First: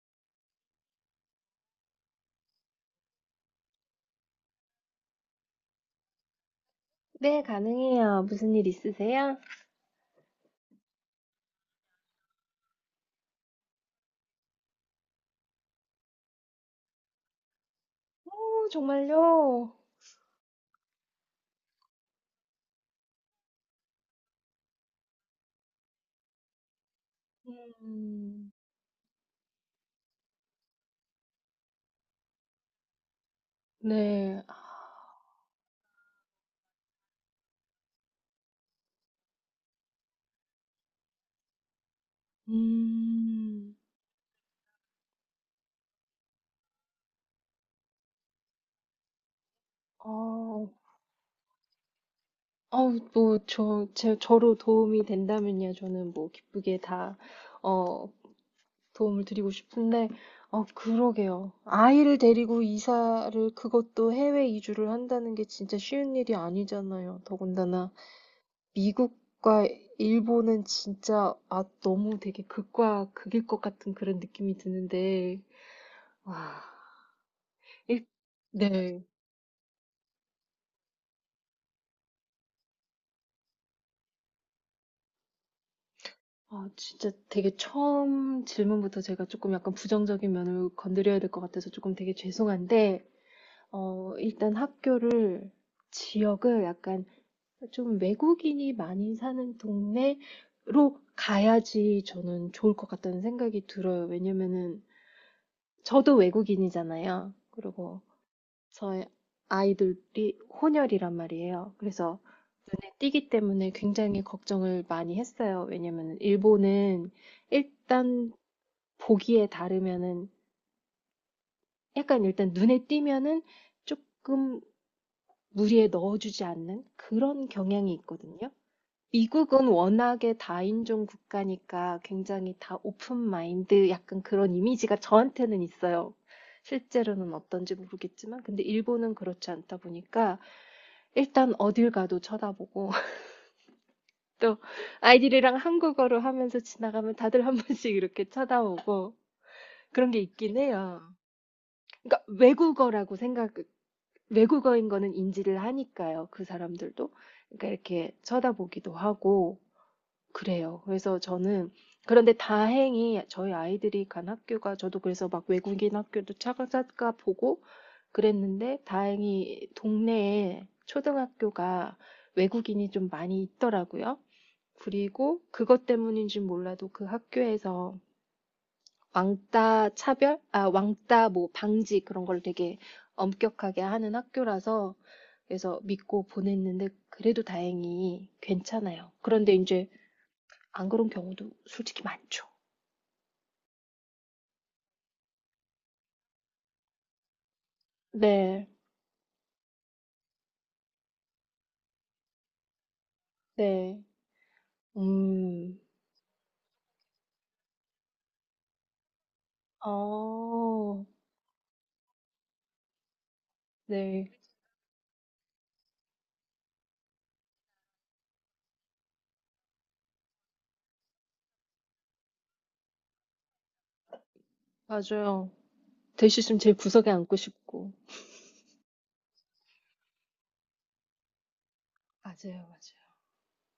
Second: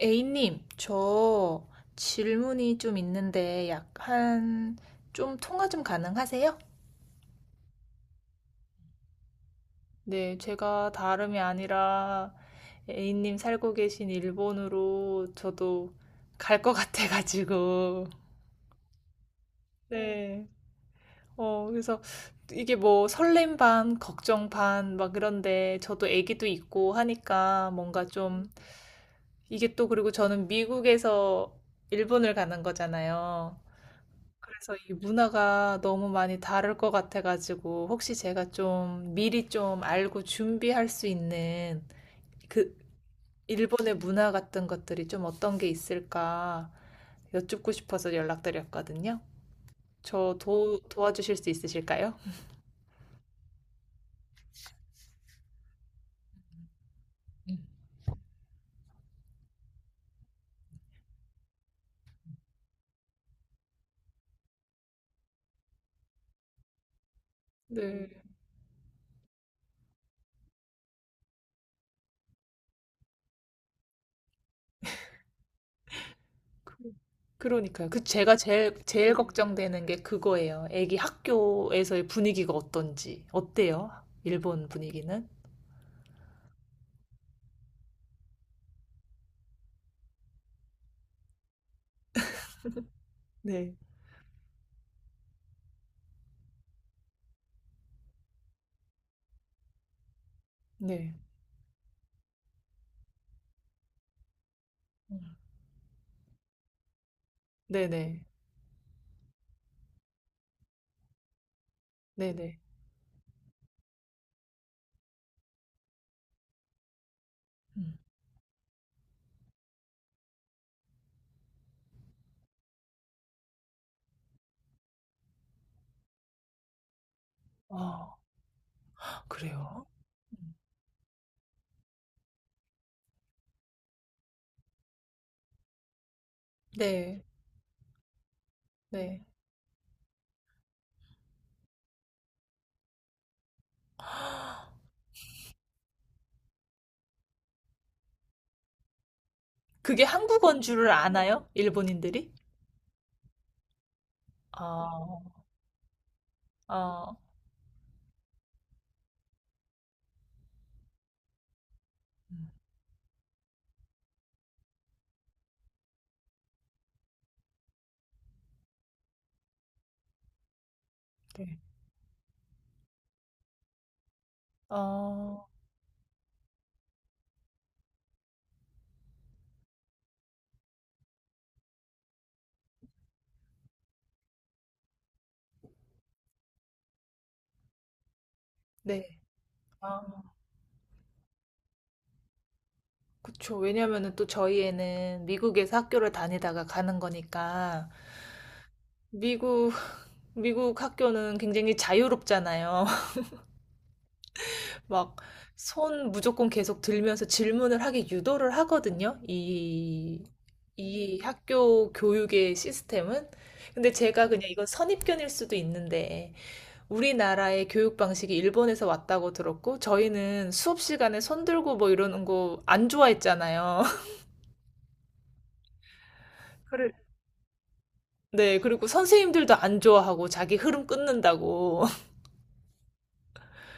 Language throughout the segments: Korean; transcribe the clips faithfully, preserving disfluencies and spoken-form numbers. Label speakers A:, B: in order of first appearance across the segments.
A: A님, 저 질문이 좀 있는데 약간 좀 통화 좀 가능하세요?
B: 네, 가능해요. 무슨 일 있으세요?
A: 네, 제가 다름이 아니라 A님 살고 계신 일본으로 저도 갈 것 같아가지고.
B: 오, 정말요?
A: 네. 어, 그래서 이게 뭐 설렘 반, 걱정 반, 막 그런데 저도 애기도 있고 하니까 뭔가 좀
B: 음,
A: 이게 또, 그리고 저는 미국에서 일본을 가는 거잖아요.
B: 네.
A: 그래서 이 문화가 너무 많이 다를 것 같아가지고, 혹시 제가 좀 미리 좀 알고 준비할 수 있는 그
B: 음,
A: 일본의 문화 같은 것들이 좀 어떤 게 있을까 여쭙고 싶어서 연락드렸거든요. 저
B: 어,
A: 도, 도와주실 수 있으실까요?
B: 아우, 뭐, 저, 제, 저로 도움이 된다면요. 저는 뭐, 기쁘게 다, 어, 도움을 드리고 싶은데, 어, 그러게요. 아이를 데리고 이사를, 그것도 해외 이주를 한다는 게 진짜 쉬운 일이 아니잖아요. 더군다나,
A: 네.
B: 미국과 일본은 진짜 아 너무 되게 극과 극일 것 같은 그런 느낌이 드는데 와
A: 그- 그러니까요. 그
B: 일,
A: 제가 제일
B: 네.
A: 제일 걱정되는 게 그거예요. 애기 학교에서의 분위기가 어떤지. 어때요? 일본 분위기는?
B: 아 진짜 되게 처음 질문부터 제가 조금 약간 부정적인 면을 건드려야 될 것 같아서 조금 되게 죄송한데
A: 네.
B: 어 일단 학교를 지역을 약간 좀 외국인이 많이 사는 동네로
A: 네.
B: 가야지 저는 좋을 것 같다는 생각이 들어요. 왜냐면은
A: 음.
B: 저도 외국인이잖아요. 그리고
A: 네네.
B: 저의 아이들이 혼혈이란 말이에요. 그래서
A: 네네.
B: 눈에 띄기 때문에 굉장히 걱정을 많이 했어요. 왜냐면 일본은
A: 음.
B: 일단 보기에 다르면은 약간 일단 눈에 띄면은 조금 무리에 넣어주지 않는 그런 경향이
A: 아,
B: 있거든요. 미국은
A: 그래요?
B: 워낙에
A: 음.
B: 다인종 국가니까 굉장히 다 오픈 마인드 약간 그런 이미지가 저한테는 있어요.
A: 네.
B: 실제로는 어떤지 모르겠지만 근데 일본은
A: 네.
B: 그렇지 않다 보니까 일단 어딜 가도 쳐다보고 또 아이들이랑 한국어로 하면서 지나가면 다들 한 번씩 이렇게 쳐다보고
A: 그게
B: 그런 게 있긴
A: 한국어인 줄을
B: 해요.
A: 아나요?
B: 그러니까
A: 일본인들이?
B: 외국어라고 생각, 외국어인 거는
A: 아.
B: 인지를 하니까요. 그 사람들도.
A: 아.
B: 그러니까 이렇게 쳐다보기도 하고 그래요. 그래서 저는 그런데
A: 음.
B: 다행히 저희 아이들이 간 학교가 저도 그래서 막 외국인 학교도 차가차가 보고 그랬는데 다행히 동네에
A: 네.
B: 초등학교가 외국인이 좀 많이 있더라고요. 그리고
A: 어.
B: 그것 때문인지 몰라도 그 학교에서 왕따 차별, 아, 왕따 뭐 방지 그런 걸 되게 엄격하게 하는 학교라서 그래서 믿고 보냈는데 그래도 다행히 괜찮아요.
A: 네.
B: 그런데 이제
A: 아,
B: 안 그런 경우도 솔직히 많죠.
A: 그쵸. 왜냐면은 또 저희에는 미국에서 학교를 다니다가 가는 거니까
B: 네,
A: 미국 미국 학교는 굉장히 자유롭잖아요.
B: 네,
A: 막
B: 음,
A: 손 무조건 계속 들면서 질문을 하게 유도를 하거든요. 이
B: 어,
A: 이 학교 교육의 시스템은. 근데 제가
B: 네,
A: 그냥 이건 선입견일 수도 있는데 우리나라의 교육 방식이 일본에서 왔다고 들었고, 저희는 수업 시간에 손 들고 뭐 이러는 거 안 좋아했잖아요.
B: 맞아요. 될 수 있으면 제
A: 그래.
B: 구석에 앉고 싶고.
A: 네, 그리고 선생님들도 안 좋아하고 자기 흐름 끊는다고.
B: 맞아요, 맞아요.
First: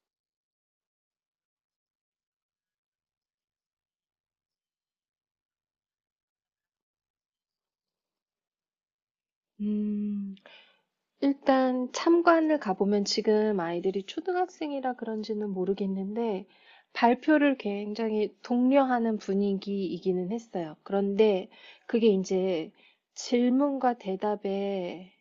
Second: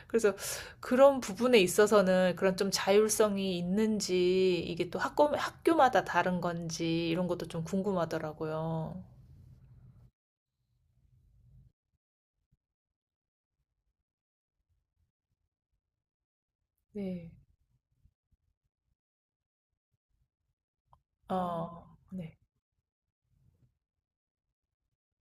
A: 그래서 그런 부분에 있어서는 그런 좀 자율성이 있는지, 이게 또 학교, 학교마다 다른 건지, 이런 것도 좀 궁금하더라고요.
B: 음. 일단 참관을 가보면 지금 아이들이 초등학생이라 그런지는 모르겠는데
A: 네.
B: 발표를 굉장히 독려하는 분위기이기는 했어요.
A: 아,
B: 그런데
A: 어,
B: 그게
A: 네.
B: 이제 질문과 대답의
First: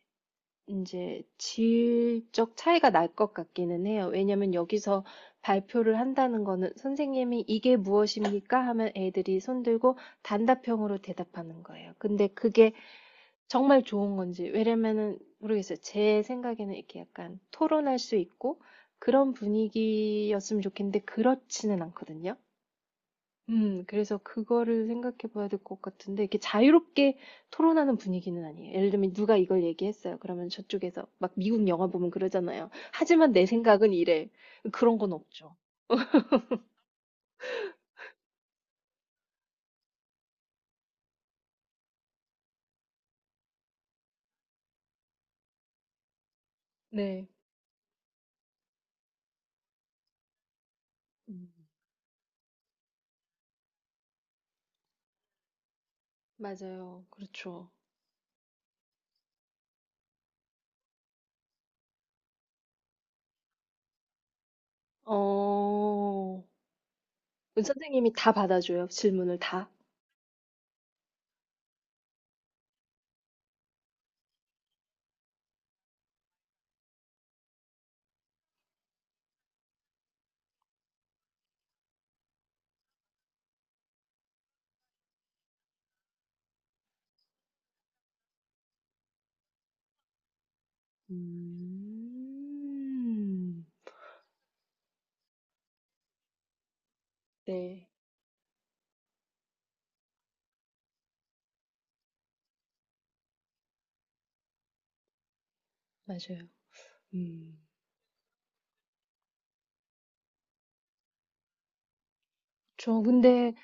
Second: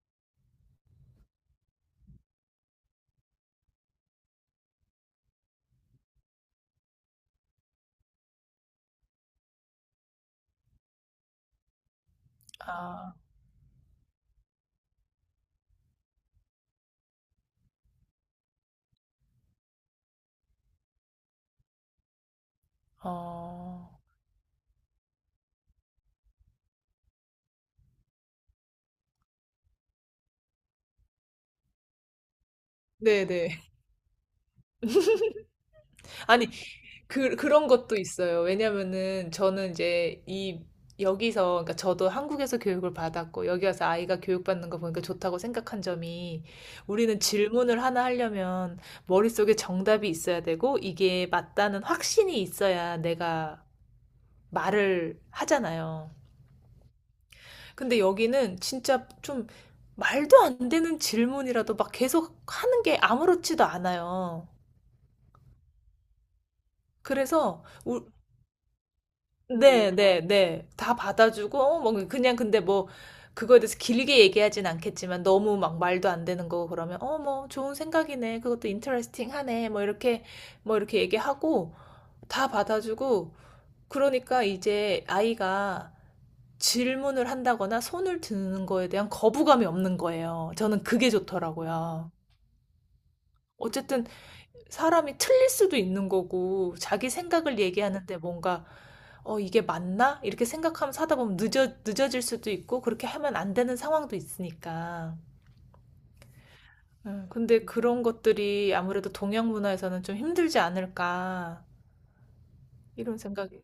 B: 이제 질적 차이가 날 것 같기는 해요. 왜냐면 여기서 발표를 한다는 거는 선생님이 이게 무엇입니까? 하면 애들이 손들고 단답형으로 대답하는 거예요. 근데 그게
A: 아,
B: 정말 좋은 건지. 왜냐면은 모르겠어요. 제 생각에는 이렇게 약간 토론할 수 있고 그런 분위기였으면 좋겠는데 그렇지는 않거든요. 음,
A: 어.
B: 그래서 그거를 생각해 봐야 될 것 같은데 이렇게 자유롭게 토론하는 분위기는 아니에요. 예를 들면 누가 이걸 얘기했어요. 그러면 저쪽에서 막 미국 영화 보면 그러잖아요. 하지만 내
A: 네네.
B: 생각은 이래. 그런 건 없죠.
A: 아니, 그, 그런 것도 있어요. 왜냐면은 저는 이제 이 여기서, 그러니까 저도 한국에서 교육을 받았고 여기 와서 아이가 교육받는 거 보니까 좋다고 생각한 점이, 우리는
B: 네.
A: 질문을 하나 하려면 머릿속에 정답이 있어야 되고 이게
B: 음,
A: 맞다는 확신이 있어야 내가 말을 하잖아요.
B: 맞아요. 그렇죠.
A: 근데 여기는 진짜 좀 말도 안 되는 질문이라도 막 계속 하는 게 아무렇지도 않아요.
B: 어,
A: 그래서 우-
B: 선생님이 다 받아줘요. 질문을 다.
A: 네, 그러니까. 네, 네. 다 받아주고, 어, 뭐, 그냥 근데 뭐, 그거에 대해서 길게 얘기하진 않겠지만, 너무 막 말도 안 되는 거 그러면, 어, 뭐, 좋은 생각이네. 그것도 인터레스팅 하네. 뭐, 이렇게, 뭐, 이렇게 얘기하고, 다 받아주고, 그러니까 이제 아이가 질문을 한다거나 손을 드는 거에 대한 거부감이 없는 거예요. 저는 그게 좋더라고요.
B: 음.
A: 어쨌든 사람이 틀릴 수도 있는 거고, 자기 생각을
B: 네.
A: 얘기하는데 뭔가, 어, 이게 맞나? 이렇게 생각하면 사다 보면 늦어, 늦어질 수도 있고, 그렇게 하면 안 되는 상황도 있으니까.
B: 맞아요.
A: 음,
B: 음.
A: 근데 그런 것들이 아무래도 동양 문화에서는 좀 힘들지 않을까,
B: 저
A: 이런
B: 근데
A: 생각이.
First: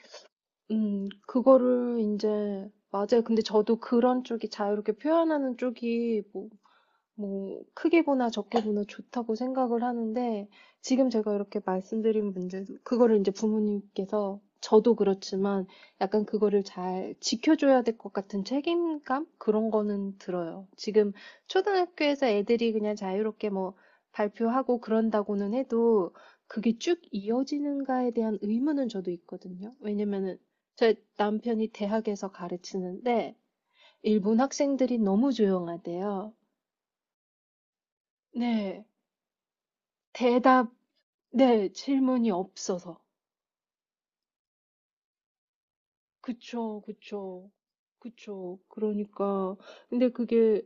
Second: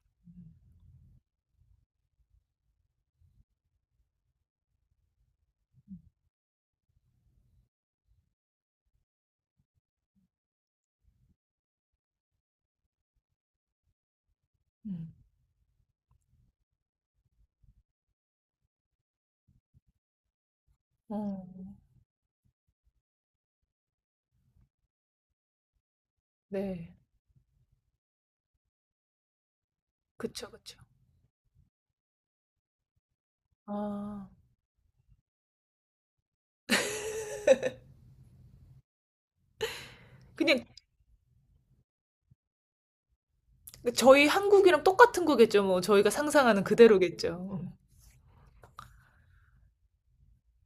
B: 음 그거를 이제 맞아요. 근데 저도 그런 쪽이 자유롭게 표현하는 쪽이 뭐 뭐 크게 보나 적게 보나 좋다고 생각을 하는데 지금 제가 이렇게 말씀드린 문제 그거를 이제 부모님께서 저도
A: 음.
B: 그렇지만 약간 그거를 잘 지켜줘야 될 것 같은 책임감 그런 거는 들어요. 지금
A: 어,
B: 초등학교에서 애들이 그냥 자유롭게 뭐 발표하고 그런다고는 해도 그게
A: 네.
B: 쭉 이어지는가에 대한 의문은 저도 있거든요. 왜냐면은
A: 그쵸, 그쵸.
B: 제 남편이 대학에서 가르치는데
A: 아,
B: 일본 학생들이 너무 조용하대요. 네.
A: 그냥
B: 대답, 네, 질문이 없어서.
A: 저희 한국이랑 똑같은 거겠죠, 뭐. 저희가 상상하는
B: 그쵸, 그쵸,
A: 그대로겠죠. 음,
B: 그쵸. 그러니까, 근데 그게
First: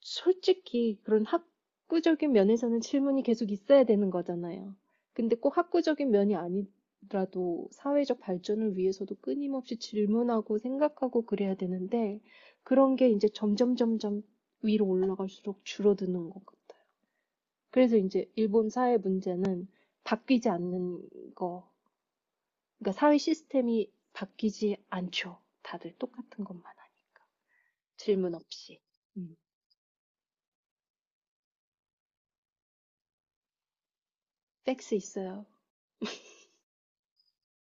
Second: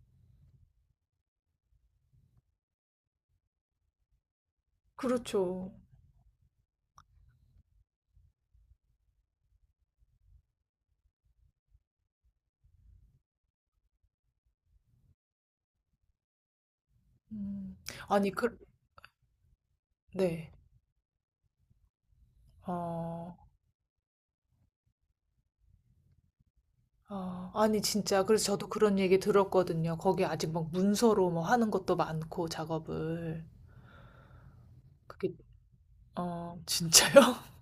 B: 솔직히 그런 학구적인 면에서는 질문이 계속 있어야 되는 거잖아요. 근데 꼭
A: 그렇죠.
B: 학구적인 면이 아니더라도 사회적 발전을 위해서도 끊임없이 질문하고 생각하고 그래야 되는데, 그런 게 이제 점점 점점 위로 올라갈수록 줄어드는 것 같아요.
A: 음.
B: 그래서 이제
A: 아니, 그,
B: 일본 사회 문제는 바뀌지
A: 네.
B: 않는 거. 그러니까 사회
A: 어,
B: 시스템이 바뀌지 않죠. 다들 똑같은 것만 하니까.
A: 아, 아니 진짜
B: 질문
A: 그래서 저도
B: 없이.
A: 그런 얘기
B: 음.
A: 들었거든요. 거기 아직 막 문서로 뭐 하는 것도 많고 작업을.
B: 팩스
A: 그게
B: 있어요.
A: 어 진짜요?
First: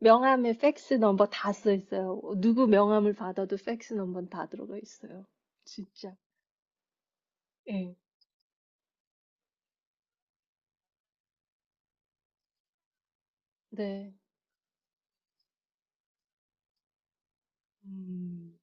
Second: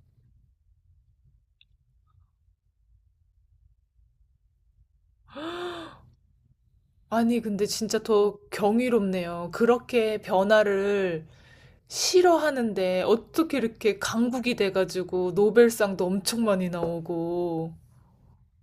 B: 명함에 팩스 넘버 다 써 있어요. 누구 명함을 받아도 팩스 넘버는 다 들어가 있어요. 진짜.
A: 아니 근데
B: 예.
A: 진짜 더 경이롭네요. 그렇게 변화를 싫어하는데 어떻게 이렇게
B: 네.
A: 강국이 돼 가지고 노벨상도 엄청 많이 나오고
B: 음.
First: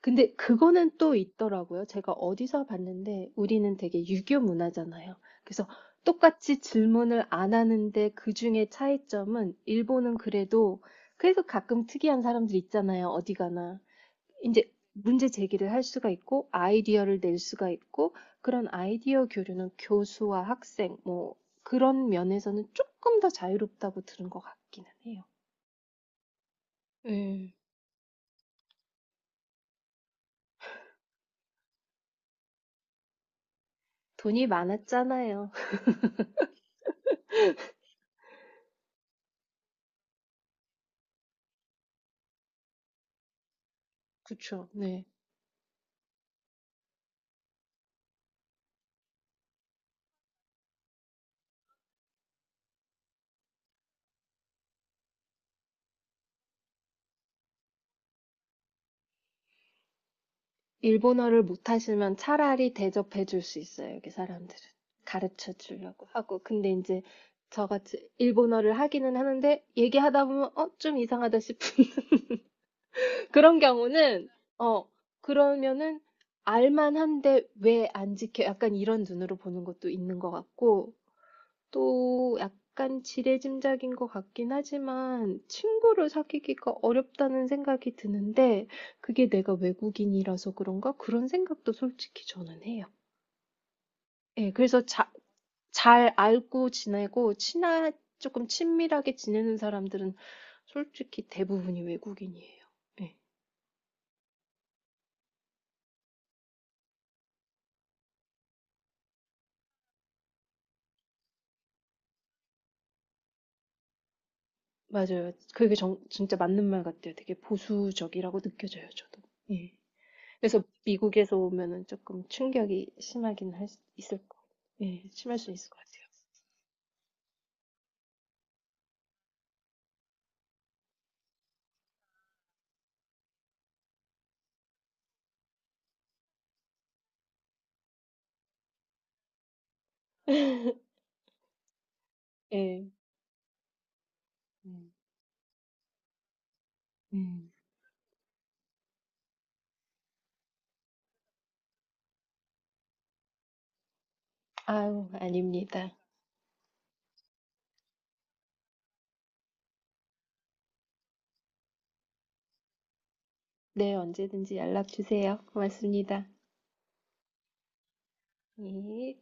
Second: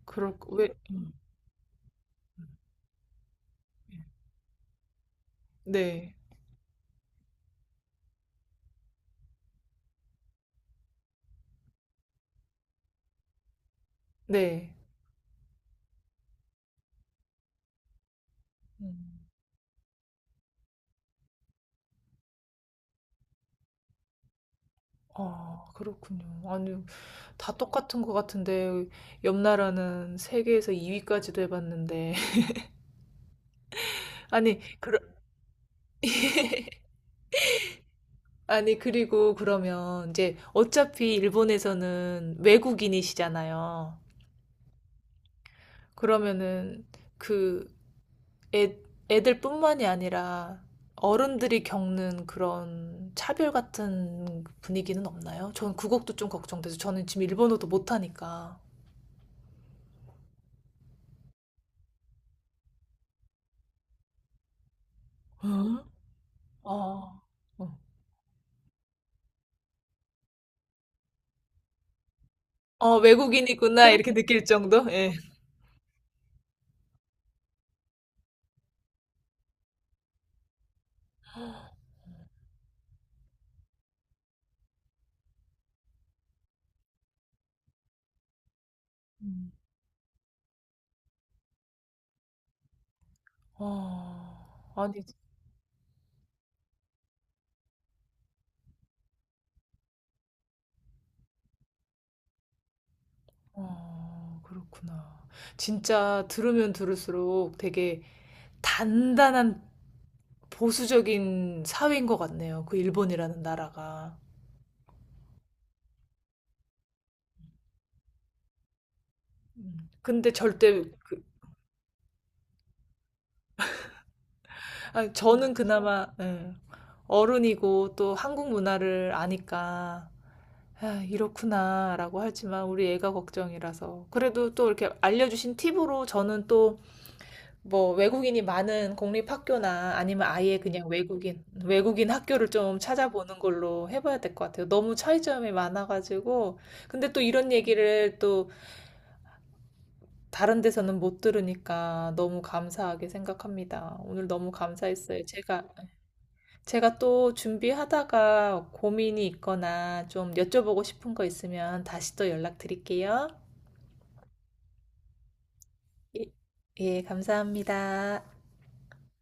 B: 근데
A: 그럴 왜.
B: 그거는
A: 음.
B: 또 있더라고요. 제가 어디서 봤는데 우리는 되게 유교 문화잖아요. 그래서
A: 네.
B: 똑같이 질문을 안 하는데 그중에 차이점은 일본은 그래도 그래서 가끔 특이한 사람들 있잖아요. 어디 가나. 이제
A: 네.
B: 문제 제기를 할 수가 있고 아이디어를 낼 수가 있고 그런
A: 음.
B: 아이디어 교류는 교수와 학생 뭐 그런 면에서는 조금 더 자유롭다고 들은 것 같기는 해요.
A: 아, 그렇군요. 아니 다
B: 네.
A: 똑같은 것 같은데 옆 나라는 세계에서 이 위까지도 해 봤는데.
B: 돈이
A: 아니, 그러,
B: 많았잖아요.
A: 아니, 그리고 그러면 이제 어차피 일본에서는 외국인이시잖아요.
B: 그쵸, 네.
A: 그러면은 그 애, 애들뿐만이 아니라 어른들이 겪는 그런 차별 같은 분위기는 없나요? 전 그것도 좀 걱정돼서 저는 지금 일본어도 못하니까.
B: 일본어를 못하시면 차라리 대접해 줄 수 있어요, 여기 사람들은.
A: 어?
B: 가르쳐 주려고 하고. 근데 이제
A: 어, 어,
B: 저같이 일본어를 하기는 하는데 얘기하다 보면 어, 좀 이상하다 싶은
A: 어,
B: 그런
A: 외국인이구나 이렇게
B: 경우는
A: 느낄 정도?
B: 어,
A: 예.
B: 그러면은 알만한데 왜 안 지켜? 약간 이런 눈으로 보는 것도 있는 것 같고. 또 약간 지레짐작인 것 같긴 하지만 친구를 사귀기가 어렵다는 생각이 드는데 그게
A: 음.
B: 내가 외국인이라서 그런가? 그런 생각도 솔직히 저는 해요. 예,
A: 어,
B: 그래서
A: 아니
B: 자, 잘 알고 지내고 친하, 조금 친밀하게 지내는 사람들은 솔직히 대부분이 외국인이에요. 예,
A: 어, 그렇구나. 진짜 들으면 들을수록 되게 단단한 보수적인 사회인 것 같네요. 그 일본이라는 나라가.
B: 맞아요. 그게 정, 진짜 맞는 말 같아요. 되게 보수적이라고 느껴져요, 저도. 예.
A: 음, 근데
B: 그래서
A: 절대, 그,
B: 미국에서 오면은 조금 충격이 심하긴 할 수- 있을 거, 예,
A: 아니,
B: 심할 수
A: 저는
B: 있을 것 같아요.
A: 그나마, 예, 어른이고 또 한국 문화를 아니까, 아, 이렇구나, 라고 하지만 우리 애가 걱정이라서. 그래도 또 이렇게 알려주신 팁으로 저는 또 뭐 외국인이 많은 공립학교나 아니면 아예 그냥 외국인, 외국인 학교를 좀
B: 예,
A: 찾아보는 걸로 해봐야 될 것 같아요.
B: 음,
A: 너무 차이점이 많아가지고. 근데 또
B: 음.
A: 이런 얘기를 또 다른 데서는 못 들으니까 너무 감사하게 생각합니다. 오늘 너무
B: 아유,
A: 감사했어요. 제가,
B: 아닙니다.
A: 제가 또 준비하다가 고민이 있거나 좀 여쭤보고 싶은 거 있으면 다시 또 연락드릴게요.
B: 네, 언제든지 연락 주세요.
A: 예,
B: 고맙습니다.
A: 예, 감사합니다.
B: 예.